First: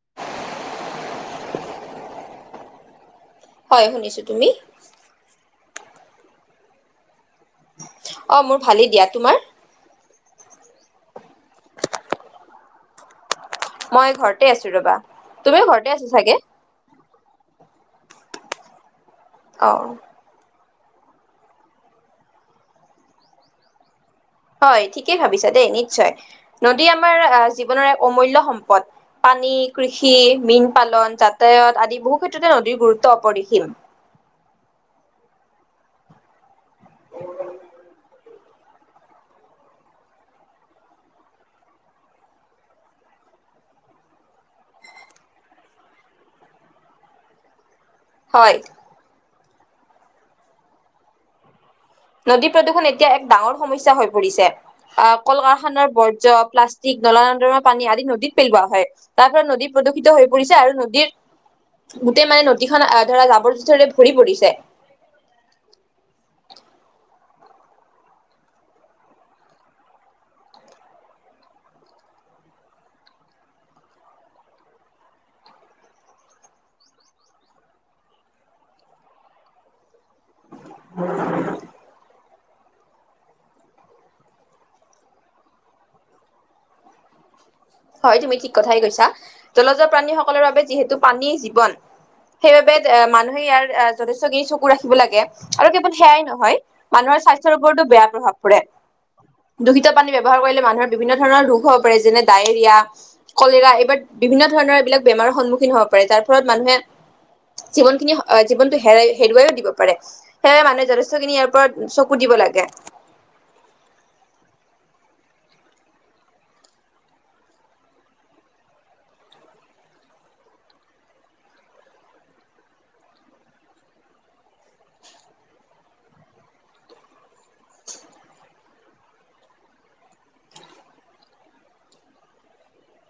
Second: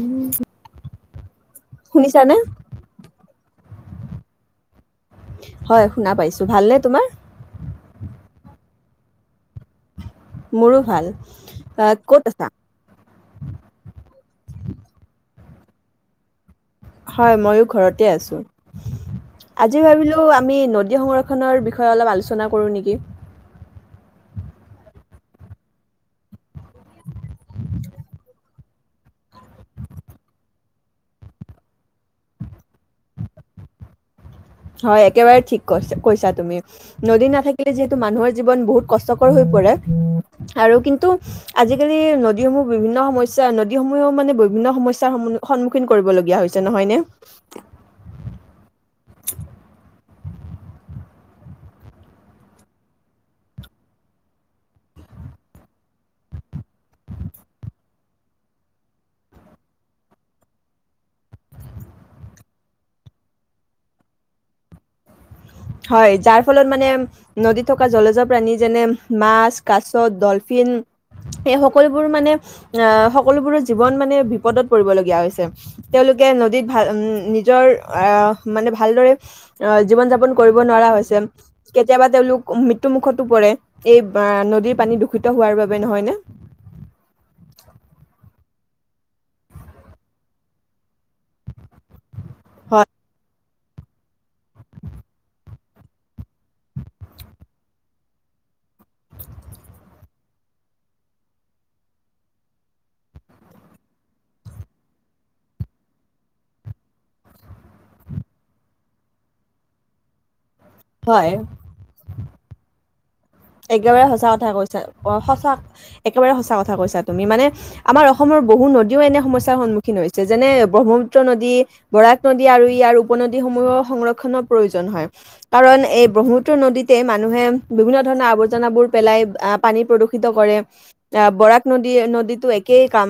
উম শুনিছানে হয় শুনিছো তুমি হয় শুনা পাইছো ভালনে তোমাৰ অ মোৰ ভালেই দিয়া তোমাৰ মোৰো ভাল এ ক'ত আছা মই ঘৰতে আছো ৰবা তুমিও ঘৰতে আছা চাগে। হয় ময়ো ঘৰতে আছোঁ। অ আজি ভাবিলো আমি নদী আজি সংৰক্ষণৰ বিষয়ে অলপ আলোচনা কৰোঁ নেকি হয় ঠিকেই ভাবিছো দেই নিশ্চয় নদী আমাৰ জীৱনৰ এক অমূল্যয় সম্পদ পানী কৃষি মীন পালন যাতায়ত আদি বহু ক্ষেত্ৰতে নদীৰ গুৰুত্ব অপৰিসীম। হয় একেবাৰে ঠিক কৈ কৈছা তুমি নদী নাথাকিলে যিহেতু মানুহৰ জীৱন বহুত কষ্টকৰ হৈ পৰে আৰু কিন্তু আজিকালি নদীসমূহ বিভিন্ন সমস্যা নদীসমূহেও মানে বিভিন্ন সমস্যাৰ সন্মুখীন কৰিবলগীয়া হৈছে নহয়নে। হয় নদী প্ৰদূষণ এতিয়া এক ডাঙৰ সমস্যা হৈ পৰিছে আহ কল কাৰখানাৰ বৰ্জ্য, প্লাষ্টিক, নলা নদৰ পানী আদি নদীত পেলোৱা হয় তাৰ ফলত নদী প্ৰদূষিত হৈ পৰিছে আৰু নদীৰ গোটেই মানে নদীখন আহ ধৰা জাবৰ জোথৰে ভৰি পৰিছে। হয় যাৰ ফলত মানে নদীত থকা জলজৰ প্ৰাণী যেনে মাছ, কাছ, ডলফিন এই সকলোবোৰ মানে আহ সকলোবোৰৰ জীৱন মানে বিপদত পৰিবলগীয়া হৈছে তেওঁলোকে নদীত ভাল উ নিজৰ আহ মানে ভালদৰে আহ জীৱন যাপন কৰিব নোৱাৰা হৈছে কেতিয়াবা তেওঁলোক ম মৃত্যু মুখতো পৰে এই নদীৰ পানী দূষিত হোৱাৰ বাবে নহয় নে? হয় তুমি ঠিক কথাই কৈছা জলজ প্ৰাণীসকলৰ বাবে যিহেতু পানী জীৱন সেইবাবে হয় মানুহে ইয়াৰ যথেষ্ট খিনি চকু ৰাখিব লাগে আৰু কেৱল সেয়াই নহয় মানুহৰ স্বাস্থ্যৰ ওপৰতো বেয়া প্ৰভাৱ পৰে দূষিত পানী ব্যৱহাৰ কৰিলে মানুহৰ বিভিন্ন ধৰণৰ ৰোগ হব পাৰে যেনে দাই। ডায়েৰিয়া, কলেৰা এইবাৰ বিভিন্ন ধৰণৰ এইবিলাক বেমাৰৰ সন্মুখীন হব পাৰে যাৰ ফলত মানুহে জীৱন খিনি অ জীৱনটো হে হেৰুৱাইও দিব পাৰে। সেয়ে মানুহে হয় যথেষ্টখিনি ইয়াৰপৰা উ চব সুধিব লাগে একেবাৰে সঁচা কথা কৈছা সঁচা একেবাৰে সঁচা কথা কৈছা তুমি মানে আমাৰ অসমৰ বহু নদীও এনে সমস্যাৰ সন্মুখীন হৈছে যেনে ব্ৰহ্মপুত্ৰ নদী বৰাক নদী আৰু ইয়াৰ উপনদীসমূহৰ সংৰক্ষনৰৰ প্ৰয়োজন হয় কাৰণ এই ব্ৰহ্মপুত্ৰ নদীতে মানুহে বিভিন্ন ধৰণৰ আৱৰ্জনাবোৰ পেলাই আহ পানী প্ৰদূষিত কৰে আহ বৰাক নদী নদীতো একেই কাম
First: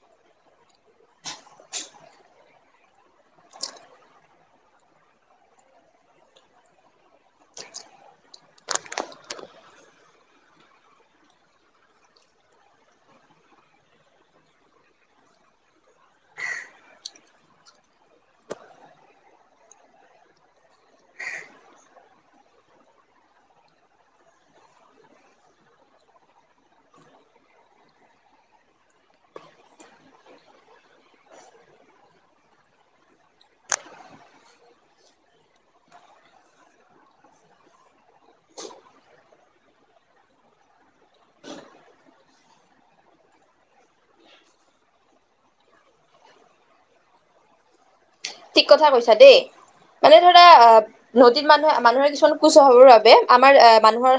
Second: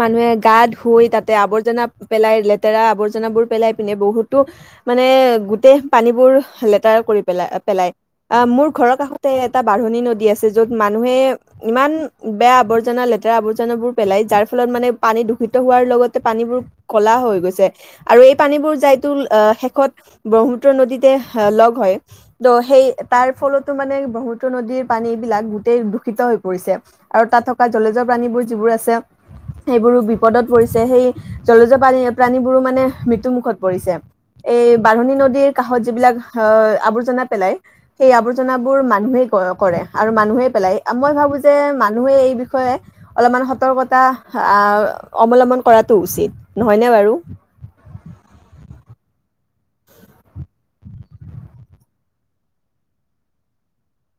মানুহে গা ধুই তাতে আৱৰ্জনা পেলাই লেতেৰা আৱৰ্জনাবোৰ পেলাই পিনে বহুতো মানে গোটেই পানীবোৰ লেতেৰা কৰি পেলাই পেলাই আহ মোৰ ঘৰৰ কাষতে এটা বাঢ়নী নদী আছে য'ত মানুহে ইমান বেয়া আৱৰ্জনা লেতেৰা আৱৰ্জনাবোৰ পেলাই যাৰ ফলত মানে পানী দূষিত হোৱাৰ লগতে পানীবোৰ কলা হৈ গৈছে আৰু এই পানীবোৰ যাইতো শেষত ব্ৰহ্মপুত্ৰ নদীতে লগ হয় ত' সেই তাৰ ফলত ব্ৰহ্মপুত্ৰ নদীৰ পানীবিলাক গোটেই দূষিত হৈ পৰিছে আৰু তাত থকা জলজৰ প্ৰাণীবোৰ যিবোৰ আছে সেইবোৰো বিপদত পৰিছে সেই জলজ প্ৰাণীবোৰো মানে মৃত্যুমুখত পৰিছে। এই বাঢ়নী নদীৰ কাষত যিবিলাক আৱৰ্জনা পেলাই সেই আৱ আৱৰ্জনাবোৰ মানুহে কৰে আৰু মানুহে পেলাই মই ভাবো যে মানুহে এই বিষয়ে অলপমান সতৰ্কতা অ অৱলম্বন কৰাটো উচিত নহয়নে বাৰু। ঠিক কথা কৈছা দেই মানে ধৰা আহ নদীত মানুহে মানুহে কিছুমান কুস্বভাৱৰ বাবে আমাৰ আহ মানুহৰ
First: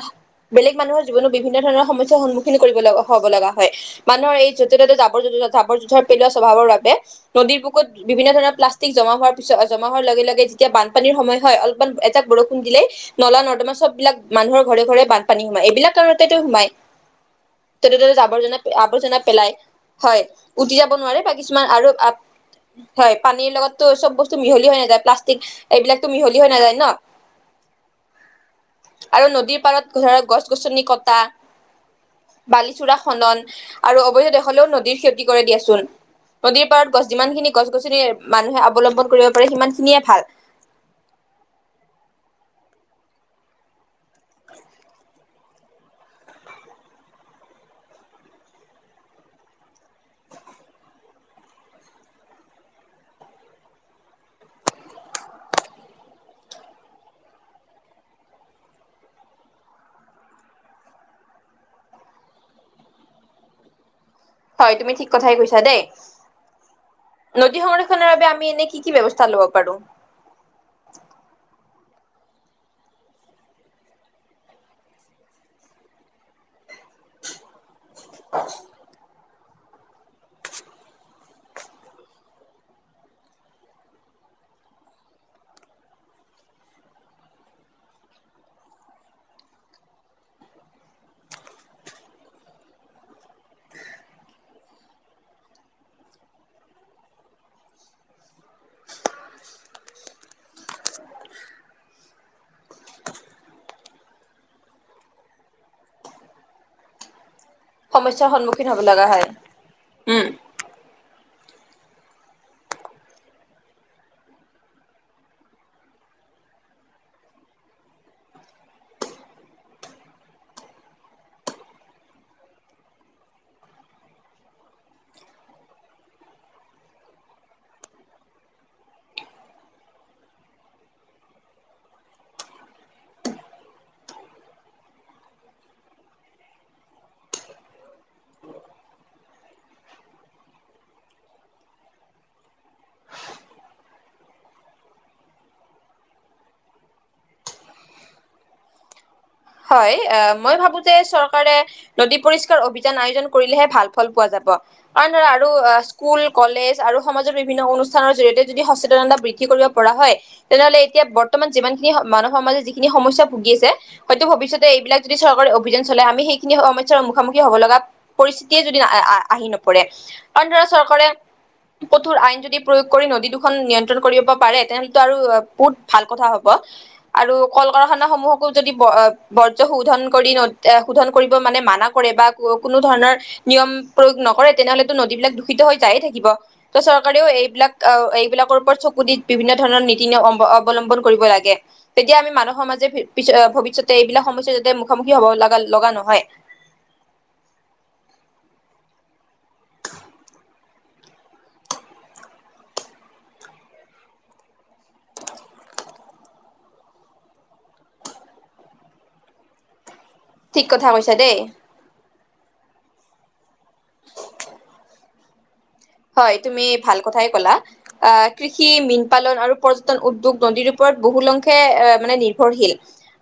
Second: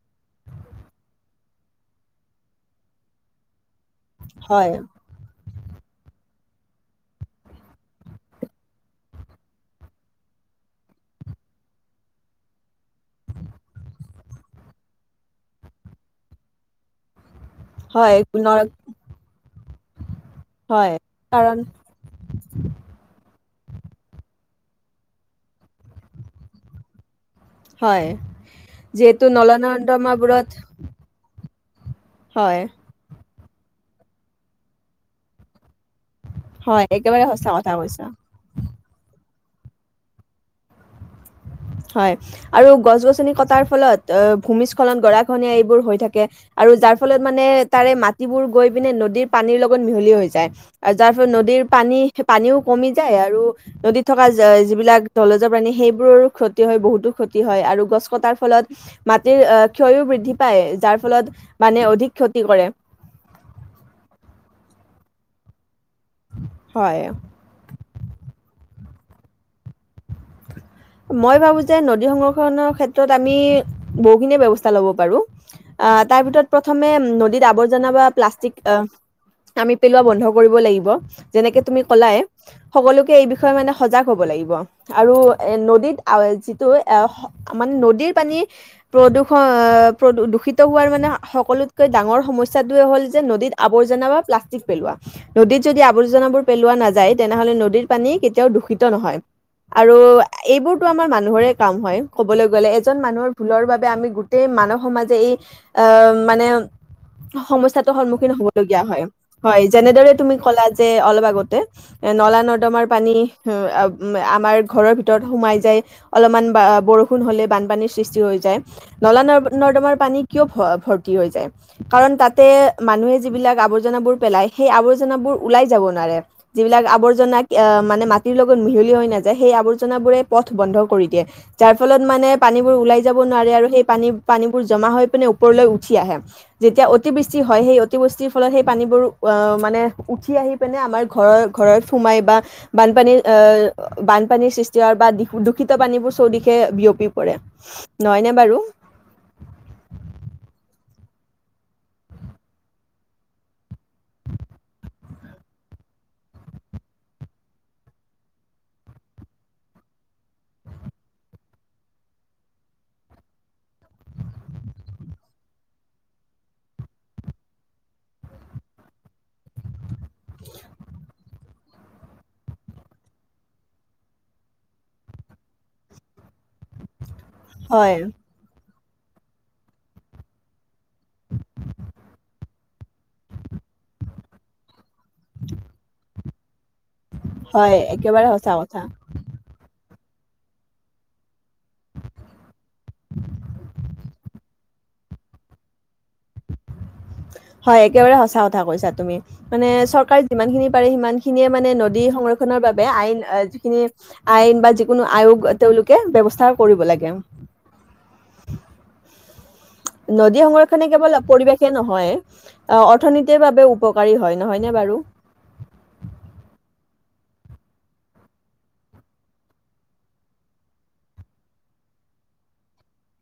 বেলেগ মানুহৰ জীৱনত বিভিন্ন ধৰণৰ সমস্যাৰ সন্মুখীন কৰিব লগা হব লগা হয় মানুহৰ এই হয় য'ত ত' জাবৰ জ জাবৰ জোথৰ পেলোৱা স্বভাৱৰ বাবে নদীৰ বুকত বিভিন্ন ধৰণৰ পাষ্টিক জমা হোৱাৰ পিছত জমা হোৱাৰ লগে লগে যেতিয়া বানপানীৰ সময় হয় অলপমান এজাক বৰষুণ দিলেই নলা নৰ্দমা সববিলাক মানুহৰ ঘৰে ঘৰে বানপানী সোমাই এইবিলাক কাৰণতে তেওঁ সোমাই তেতি ত হয় জাৱৰজনা ন- আৱৰ্জনা পেলাই হয় উটি যাব হয় নোৱাৰে বা কাৰণ কিছুমান আৰু হয় পানীৰ লগত ত চব বস্তু মিহলি হৈ নাযায় প্লাষ্টিক এইবিলাকতো মিহলি হৈ নাযায় ন হয় আৰু যিহেতু নলা নদীৰ পাৰত নৰ্দমাবোৰত হয় বালিচোড়া খনন আৰু অবৈধ দখল হলেও নদীৰ ক্ষতি কৰে দিয়াচোন নদীৰ হয় পাৰত গছ একেবাৰে যিমান সঁচা খিনি গছ কথা কৈছা গছনি মানুহে যিমান কৰিব পাৰে সিমান খিনিয়ে ভাল হয় আৰু গছ গছনি কটাৰ ফলত আহ ভূমিস্খলন গৰা ঘনীয়া এইবোৰ হৈ থাকে আৰু যাৰ ফলত মানে তাৰে মাটিবোৰ গৈ পিনে নদীৰ পানীৰ লগত মিহলি হৈ যায় আৰু যাৰ ফলত নদীৰ পানী পানীও কমি যায় আৰু নদীত থকা যিবিলাক জলজৰ প্ৰাণী সেইব বহুত। ক্ষতি হয় বহুতো ক্ষতি হয় আৰু গছ কটাৰ ফলত মাটিৰ ক্ষয়ো বৃদ্ধি পায় যাৰ ফলত মানে অধিক ক্ষতি কৰে হয় তুমি ঠিক কথাই কৈছা দে। হয় নদী সংৰক্ষণৰ বাবে আমি এনেক কি কি ব্যৱস্থা ল'ব পাৰো? মই ভাবো যে নদী সংৰক্ষণৰ ক্ষেত্ৰত আমি বহুখিনিয়ে ব্যৱস্থা লব পাৰো তাৰ ভিতৰত প্ৰথমে নদীত আৱ আৱৰ্জনা বা প্লাষ্টিক অ আমি পেলোৱা বন্ধ কৰিব লাগিব যেনেকে তুমি কলাই সকলোকে এই বিষয়ে মানে সজাগ হব লাগিব আৰু এ নদীত যিটো এ মানে নদীৰ পানী প্ৰদূষণ প্ৰ দূষিত হোৱাৰ মানে সকলোতকৈ ডাঙৰ সমস্যাটোৱে হল যে নদীত আৱৰ্জনা বা প্লাষ্টিক পেলোৱা নদীত যদি আৱৰ্জনাবোৰ পেলোৱা নাযায় তেনেহলে নদীৰ পানী কেতিয়াও দূষিত নহয় আৰু এইবোৰতো আমাৰ মানুহৰে কাম হয় কবলৈ গলে এজন মানুহৰ ভুলৰ বাবে আমি গোটেই মানৱ সমাজে এই আহ মানে সমস্যাটোৰ সন্মুখীন হব লগগীয়া হয় যেনেদৰে উম তুমি কলা যে অলপ আগতে নলা নৰ্দমাৰ পানী আমাৰ ঘৰৰ ভিতৰত সোমাই যায় অলপমান বৰষুণ হলে বানপানীৰ সৃষ্টি হৈ যায় নলা ন নৰ্দমাৰ পানী কিয় ভ ভৰ্তি হৈ যায় কাৰণ তাতে মানুহে যিবিলাক আৱৰ্জনাবোৰ পেলায় সেই আৱৰ্জনাবোৰ ওলাই যাব নোৱাৰে যিবিলাক আৱৰ্জনা মানে মাটিৰ লগত মিহলি হৈ নাযায় যে সেই আৱৰ্জনাবোৰে পথ বন্ধ কৰি দিয়ে যাৰ ফলত মানে পানীবোৰ ওলাই যাব নোৱাৰে আৰু সেই পানী পানীবোৰ জমা হৈ পিনে ওপৰলৈ উঠি আহে যেতিয়া অতিবৃষ্টি হয় সেই অতিবৃষ্টিৰ ফলত সেই পানীবোৰ মানে উঠি আহি পিনে আমাৰ ঘৰৰ ঘৰত সোমাই বা বানপানী বানপানীৰ সৃষ্টি হয় বা দূষিত পানীবোৰ চৌদিশে বিয়পি পৰে নহয়নে বাৰু হয় মই ভাবো যে চৰকাৰে নদী পৰিস্কাৰ অভিযান আয়োজন কৰিলেহে ভাল ফল পোৱা যাব। কাৰণ ধৰা আৰু স্কুল কলেজ আৰু সমাজৰ বিভিন্ন অনুষ্ঠানৰ জৰিয়তে যদি সচেতনতা বৃদ্ধি কৰিব পৰা হয় তেনেহলে এতিয়া বৰ্তমান যিমানখিনি মানৱ সমাজে যিখিনি সমস্যা ভুগি আছে হয়তো ভৱিষ্যতে এইবিলাক যদি চৰকাৰে অভিযান চলাই আমি সেইখিনি সমস্যাৰ মুখামুখি হ'ব লগা প। ৰিস্থিতিয়ে যদি আহি নপৰে অন্ধ্ৰ চৰকাৰে কঠোৰ আইন যদি প্ৰয়োগ কৰি নদী দুখন নিয়ন্ত্ৰণ কৰিব পাৰে তেনেহ'লে আৰু বহুত ভাল কথা হব আৰু কল হয় কাৰখানা সমূহকো যদি বৰ্জ শোধন কৰি শোধন কৰিব মানে মানা কৰে বা কোনো ধৰণৰ নিয়ম প্ৰয়োগ নকৰে তেনেহলেতো নদীবিলাক দূষিত হৈ যায়ে থাকিব। ত চৰকাৰেও এইবিলাক হয় একেবাৰে সঁচা এইবিলাকৰ ওপৰত কথা চকু দি বিভিন্ন ধৰণৰ খিনি অৱ অৱলম্বন কৰিব লাগে। তেতিয়া আমি মানুহ সমাজে পি -পিছত ভবিত তাৰপিছতে এইবিলাক সমস্যা যাতে মুখামুখি হব লগা লগা নহয়। হয় একেবাৰে সচা কথা কৈছা তুমি। মানে চৰকাৰে যিমানখিনি পাৰে সিমান খিনিয়ে মানে নদী সংৰক্ষনৰ বাবে আইন যি খিনি আইন বা যিযোনো আয়োগ তেওঁলোকে বৱস্থা কৰিব লাগে। নদী ঠিক সংৰক্ষনে কথা কৈছা কেৱল দেই পৰিৱেশে নহয় অ অৰ্থনীতিৰ বাবেও উপকাৰী হয়, নহয়নে বাৰু? হয় তুমি ভাল কথাই কলা। আ কৃষি, মীন পালন আৰু পৰ্যটন উদ্যোগ নদীৰ ওপৰত বহুলংখে মানে নিৰ্ভৰশীল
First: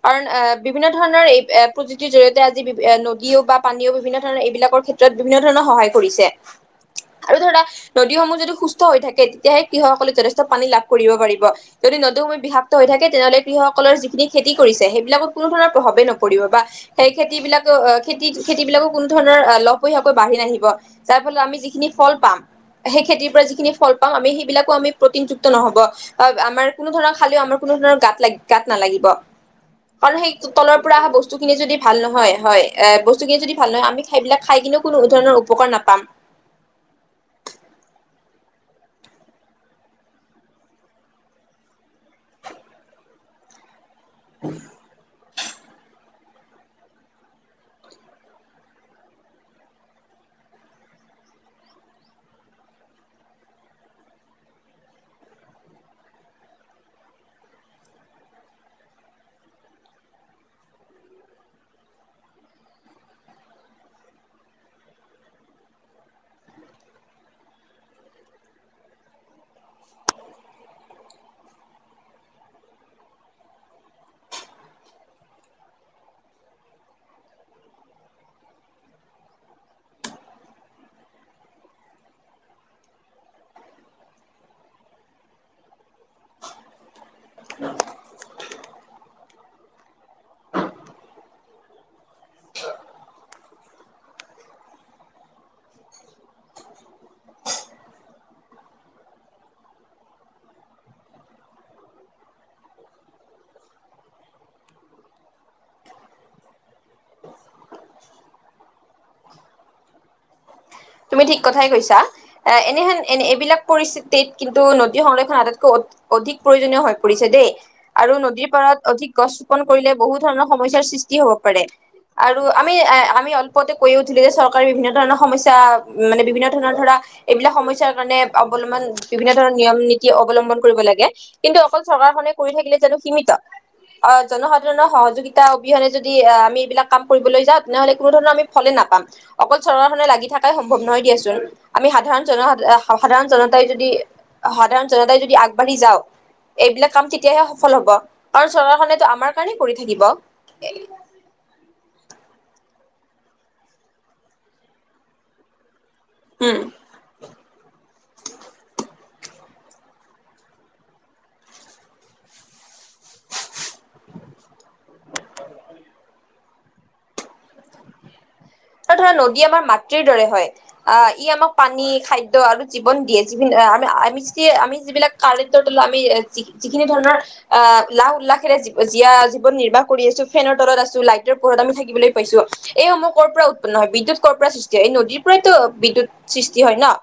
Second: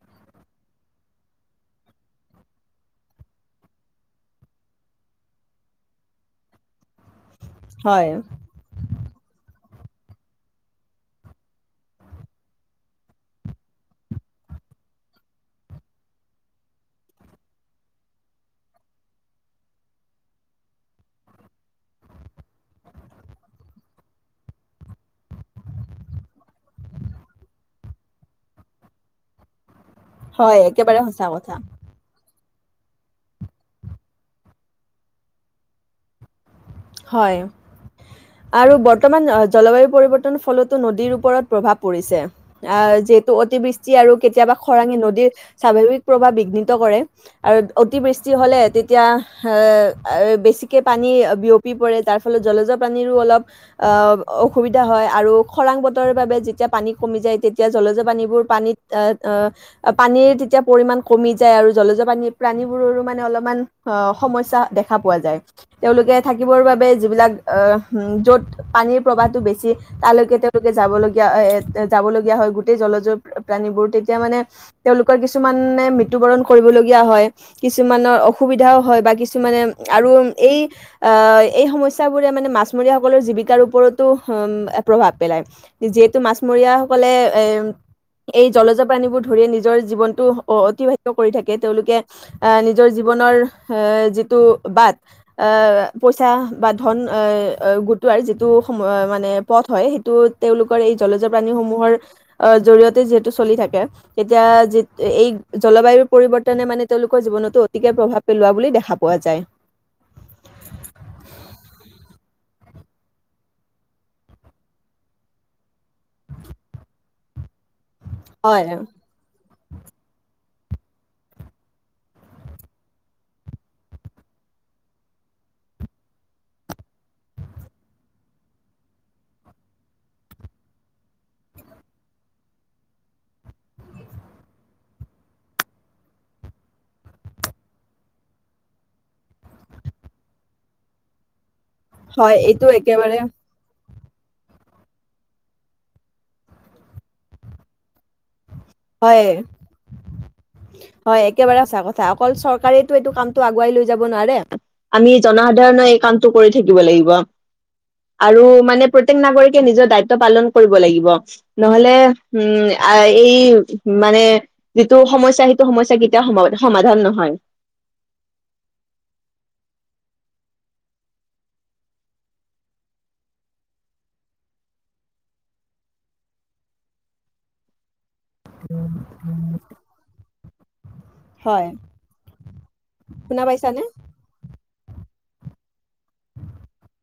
কাৰণ আহ বিভিন্ন ধৰণৰ এই প্ৰযুক্তিৰ জৰিয়তে আজি বি নদীও বা পানীও বিভিন্ন ধৰণৰ এইবিলাকৰ ক্ষেত্ৰত বিভিন্ন ধৰণৰ সহায় কৰিছে। আৰু ধৰা হয় নদীসমূহ যদি সুস্থ হৈ থাকে তেতিয়াহে কৃষকসকলে যথেষ্ট পানী লাভ কৰিব পাৰিব। যদি নদী সমূহ বিষাক্ত হৈ থাকে তেনেহলে কৃষকসকলৰ যিখিনি খেতি কৰিছে সেইবিলাকত কোনো ধৰণৰ প্ৰভাৱে নপৰিব বা সেই খেতি বিলাক আহ খেতি খেতিবিলাকো কোনো ধৰণৰ লভীয়াকৈ বাঢ়ি নাহিব যাৰ ফলত আমি যিখিনি ফল পাম, সেই খেতিৰ পৰা যিখিনি ফল পাম আমি সেইবিলাকো আমি প্ৰটিনযুক্ত নহব বা আমাৰ কোনো ধৰণৰ খালেও আমাৰ কোনো ধৰণৰ গা লাগ গাত নালাগিব। কাৰণ সেই হয়, তলৰ একেবাৰে পৰা অহা সঁচা বস্তু কথা। খিনি যদি ভাল নহয় হয় বস্তুখিনি যদি ভাল নহয় আমি সেইবিলাক খাই কিনেও কোনো ধৰণৰ উপকাৰ নাপাম। হয় আৰু বৰ্তমান জলবায়ু পৰিৱৰ্তনৰ ফলতো নদীৰ ওপৰত প্ৰভাৱ পৰিছে। আ যিহেতু অতিবৃষ্ট যি আৰু কেতিয়াবা খৰাঙি নদীৰ স্বাভাৱিক প্ৰভাৱ বিঘ্নিত কৰে আৰু অতিবৃষ্টি হ'লে তেতিয়া আ বেছিকে পানী বিয়পি পি পৰে তাৰ ফলত জলজ পাানীৰো অলপ অসুবিধা হয় আৰু খৰাং বতৰৰ বাবে যেতিয়া পানী কমি যায় তেতিয়া জলজ পানীবোৰ পানীত পানীৰ তেতিয়া পৰিমাণ কমি যায় আৰু জলজ পানী প্ৰাণীবোৰৰো মানে অলপমান সমস্যা দেখা পোৱা যায়। তেওঁলোকে থাকিবৰ বাবে যিবিলাক আ য'ত পানীৰ প্ৰবাহটো বেছি তালৈকে তেওঁলোকে যাবলগীয়া যাবলগীয়া হয় গোটেই জলজৰ প্ৰাণীবোৰ তেতিয়া মানে তেওঁলোকৰ কিছুমানে মৃত্যবৰণ কৰিবলগীয়া হয় কিছুমানৰ অসুবিধাও হয় বা কিছুমানে আৰু এই অহ এই সমস্যাবোৰে মানে মাছমৰীয়াসকলৰ জীৱিকাৰ ওপৰতো প্ৰভাৱ পেলায়। যিহেতু মাছমৰীয়াসকলে এ এই জলজপ্ৰাণীবোৰ ধৰিয়ে নিজৰ জীৱনটো অতিবাহিত কৰি থাকে। তেওঁলোকে আহ নিজৰ জীৱনৰ যিটো বাট আহ পইচা বা ধন আহ গোটোৱাৰ যিটো সম মানে পথ হয় সেইটো তেওঁলোকৰ এই জলজ প্ৰাণীসমূহৰ জৰিয়তে যিহেতু চলি থাকে তেতিয়া এই জলবায়ুৰ পৰিৱৰ্তনে মানে তেওঁলোকৰ জীৱনতো অতিকে প্ৰভাৱ পেলোৱা বুলি দেখা পোৱা যায়। তুমি ঠিক কথাই কৈছা। এ এনেহেন এনে এইবিলাক পৰিস্থিতিত কিন্তু নদী সংৰক্ষণ আটাইতকৈ অধিক প্ৰয়োজনীয় হৈ পৰিছে দেই। আৰু নদীৰ হয় পাৰত অধিক গছ ৰোপন কৰিলে বহু ধৰণৰ সমস্যাৰ সৃষ্টি হ'ব পাৰে আৰু আমি আমি অলপতে কৈয়ে উঠিলো যে চৰকাৰে বিভিন্ন ধৰণৰ সমস্যা মানে বিভিন্ন ধৰণৰ ধৰা এইবিলাক সমস্যাৰ কাৰণে অৱলম্বন বিভিন্ন ধৰণৰ নিয়ম নীতি অৱলম্বন কৰিব লাগে কিন্তু অকল চৰকাৰখনে কৰি থাকিলে জানো সীমিত অ জনসাধাৰণৰ সহযোগিতা অবিহনে যদি আমি এইবিলাক কাম কৰিবলৈ যাওঁ তেনেহলে কোনো ধৰণৰ আমি ফলে নাপাম। অকল চৰকাৰখনে লাগি থাক তাই সম্ভৱ নহয় দিয়াচোন আমি সাধাৰণ হয় জনসাধ এইটো একেবাৰে সাধাৰণ জনতাই যদি সাধাৰণ জনতাই যদি আগবাঢ়ি যাও, এইবিলাক কাম তেতিয়াহে সফল হব। আৰু চৰকাৰখনেতো আমাৰ হয় কাৰণেই কৰি থাকিব। চৰকাৰেটো এইটো কামতটো আগুৱাই লৈ যাব নোৱাৰে। আমি জনসাধাৰণ কামটো কৰি উম। থাকিব লাগিব আৰু মানে প্ৰত্যেক নাগৰিকে নিজৰ দায়িত্ব পালন কৰিব লাগিব। নহলে, উম এই মানে যিটো সমস্যা, সেইটো সমস্যা কেতিয়াও সম সমাধান নহয়। ত ধৰা নদী আমাৰ মাতৃৰ দৰে হয় ।আহ ই আমাক পানী, খাদ্য আৰু জীৱন দিয়ে যি আমি আমি য আমি যিবিলাক কাৰাৰেৰ তো আমি যিখিনি ধৰণৰ আহ লাহ উল্লাস জীয়া জীৱন নিৰ্বাহ কৰি আছো ফেনৰ তলত আছে। লাইটৰ হয় পোহৰত থাকিবলৈ পাইছো এইসমূহ কৰ'ৰ শুনা পৰা পাইছানে নহয় বিদ্যুৎ কৰ পৰা সৃষ্টি যে এই নদীৰ পৰাইতো বিদ্যুত সৃষ্টি হয় ন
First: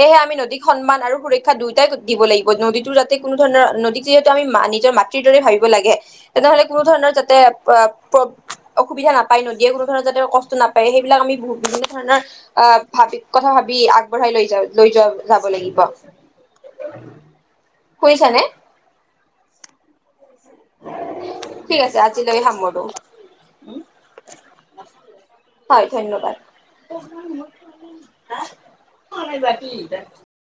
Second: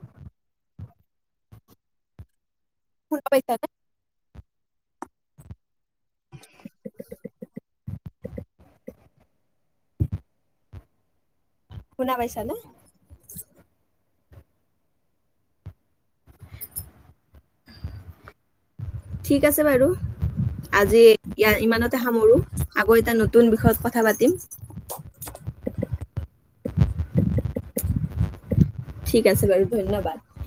সেয়েহে আমি নদীক সন্মান আৰু সুৰক্ষা দুয়োটাই দিব লাগিব। নদীটো যাতে শুনা কোনো ধৰণৰ পাইছানে নদী যে ত আমি নিজৰ মাতৃৰ দৰে ভাবিব লাগে তেনেহলে কোনো ধৰণৰ যাতে [unintelligible] অসুবিধা নাপাই নদীয়ে কোনোধৰণৰ যাতে কষ্ট নাপ এই সেইবিলাক আমি ভো বিভিন্ন শুনা ধৰণৰ পাইছানে অহ ভাবি কথা ভাবি আগ বঢ়াই লৈ যা- লৈ যোৱা যাব লাগিব শুনিছা নে? ঠিক আছে বাৰু। আজি ইয়া ঠিক আছে ইমানতে সামৰো আজিলৈ আকৌ এটা নতুন বিষয়ত কথা পাতিম। হয় ধন্যবাদ। [unintelligible] ঠিক আছে বাৰু ধন্যবাদ।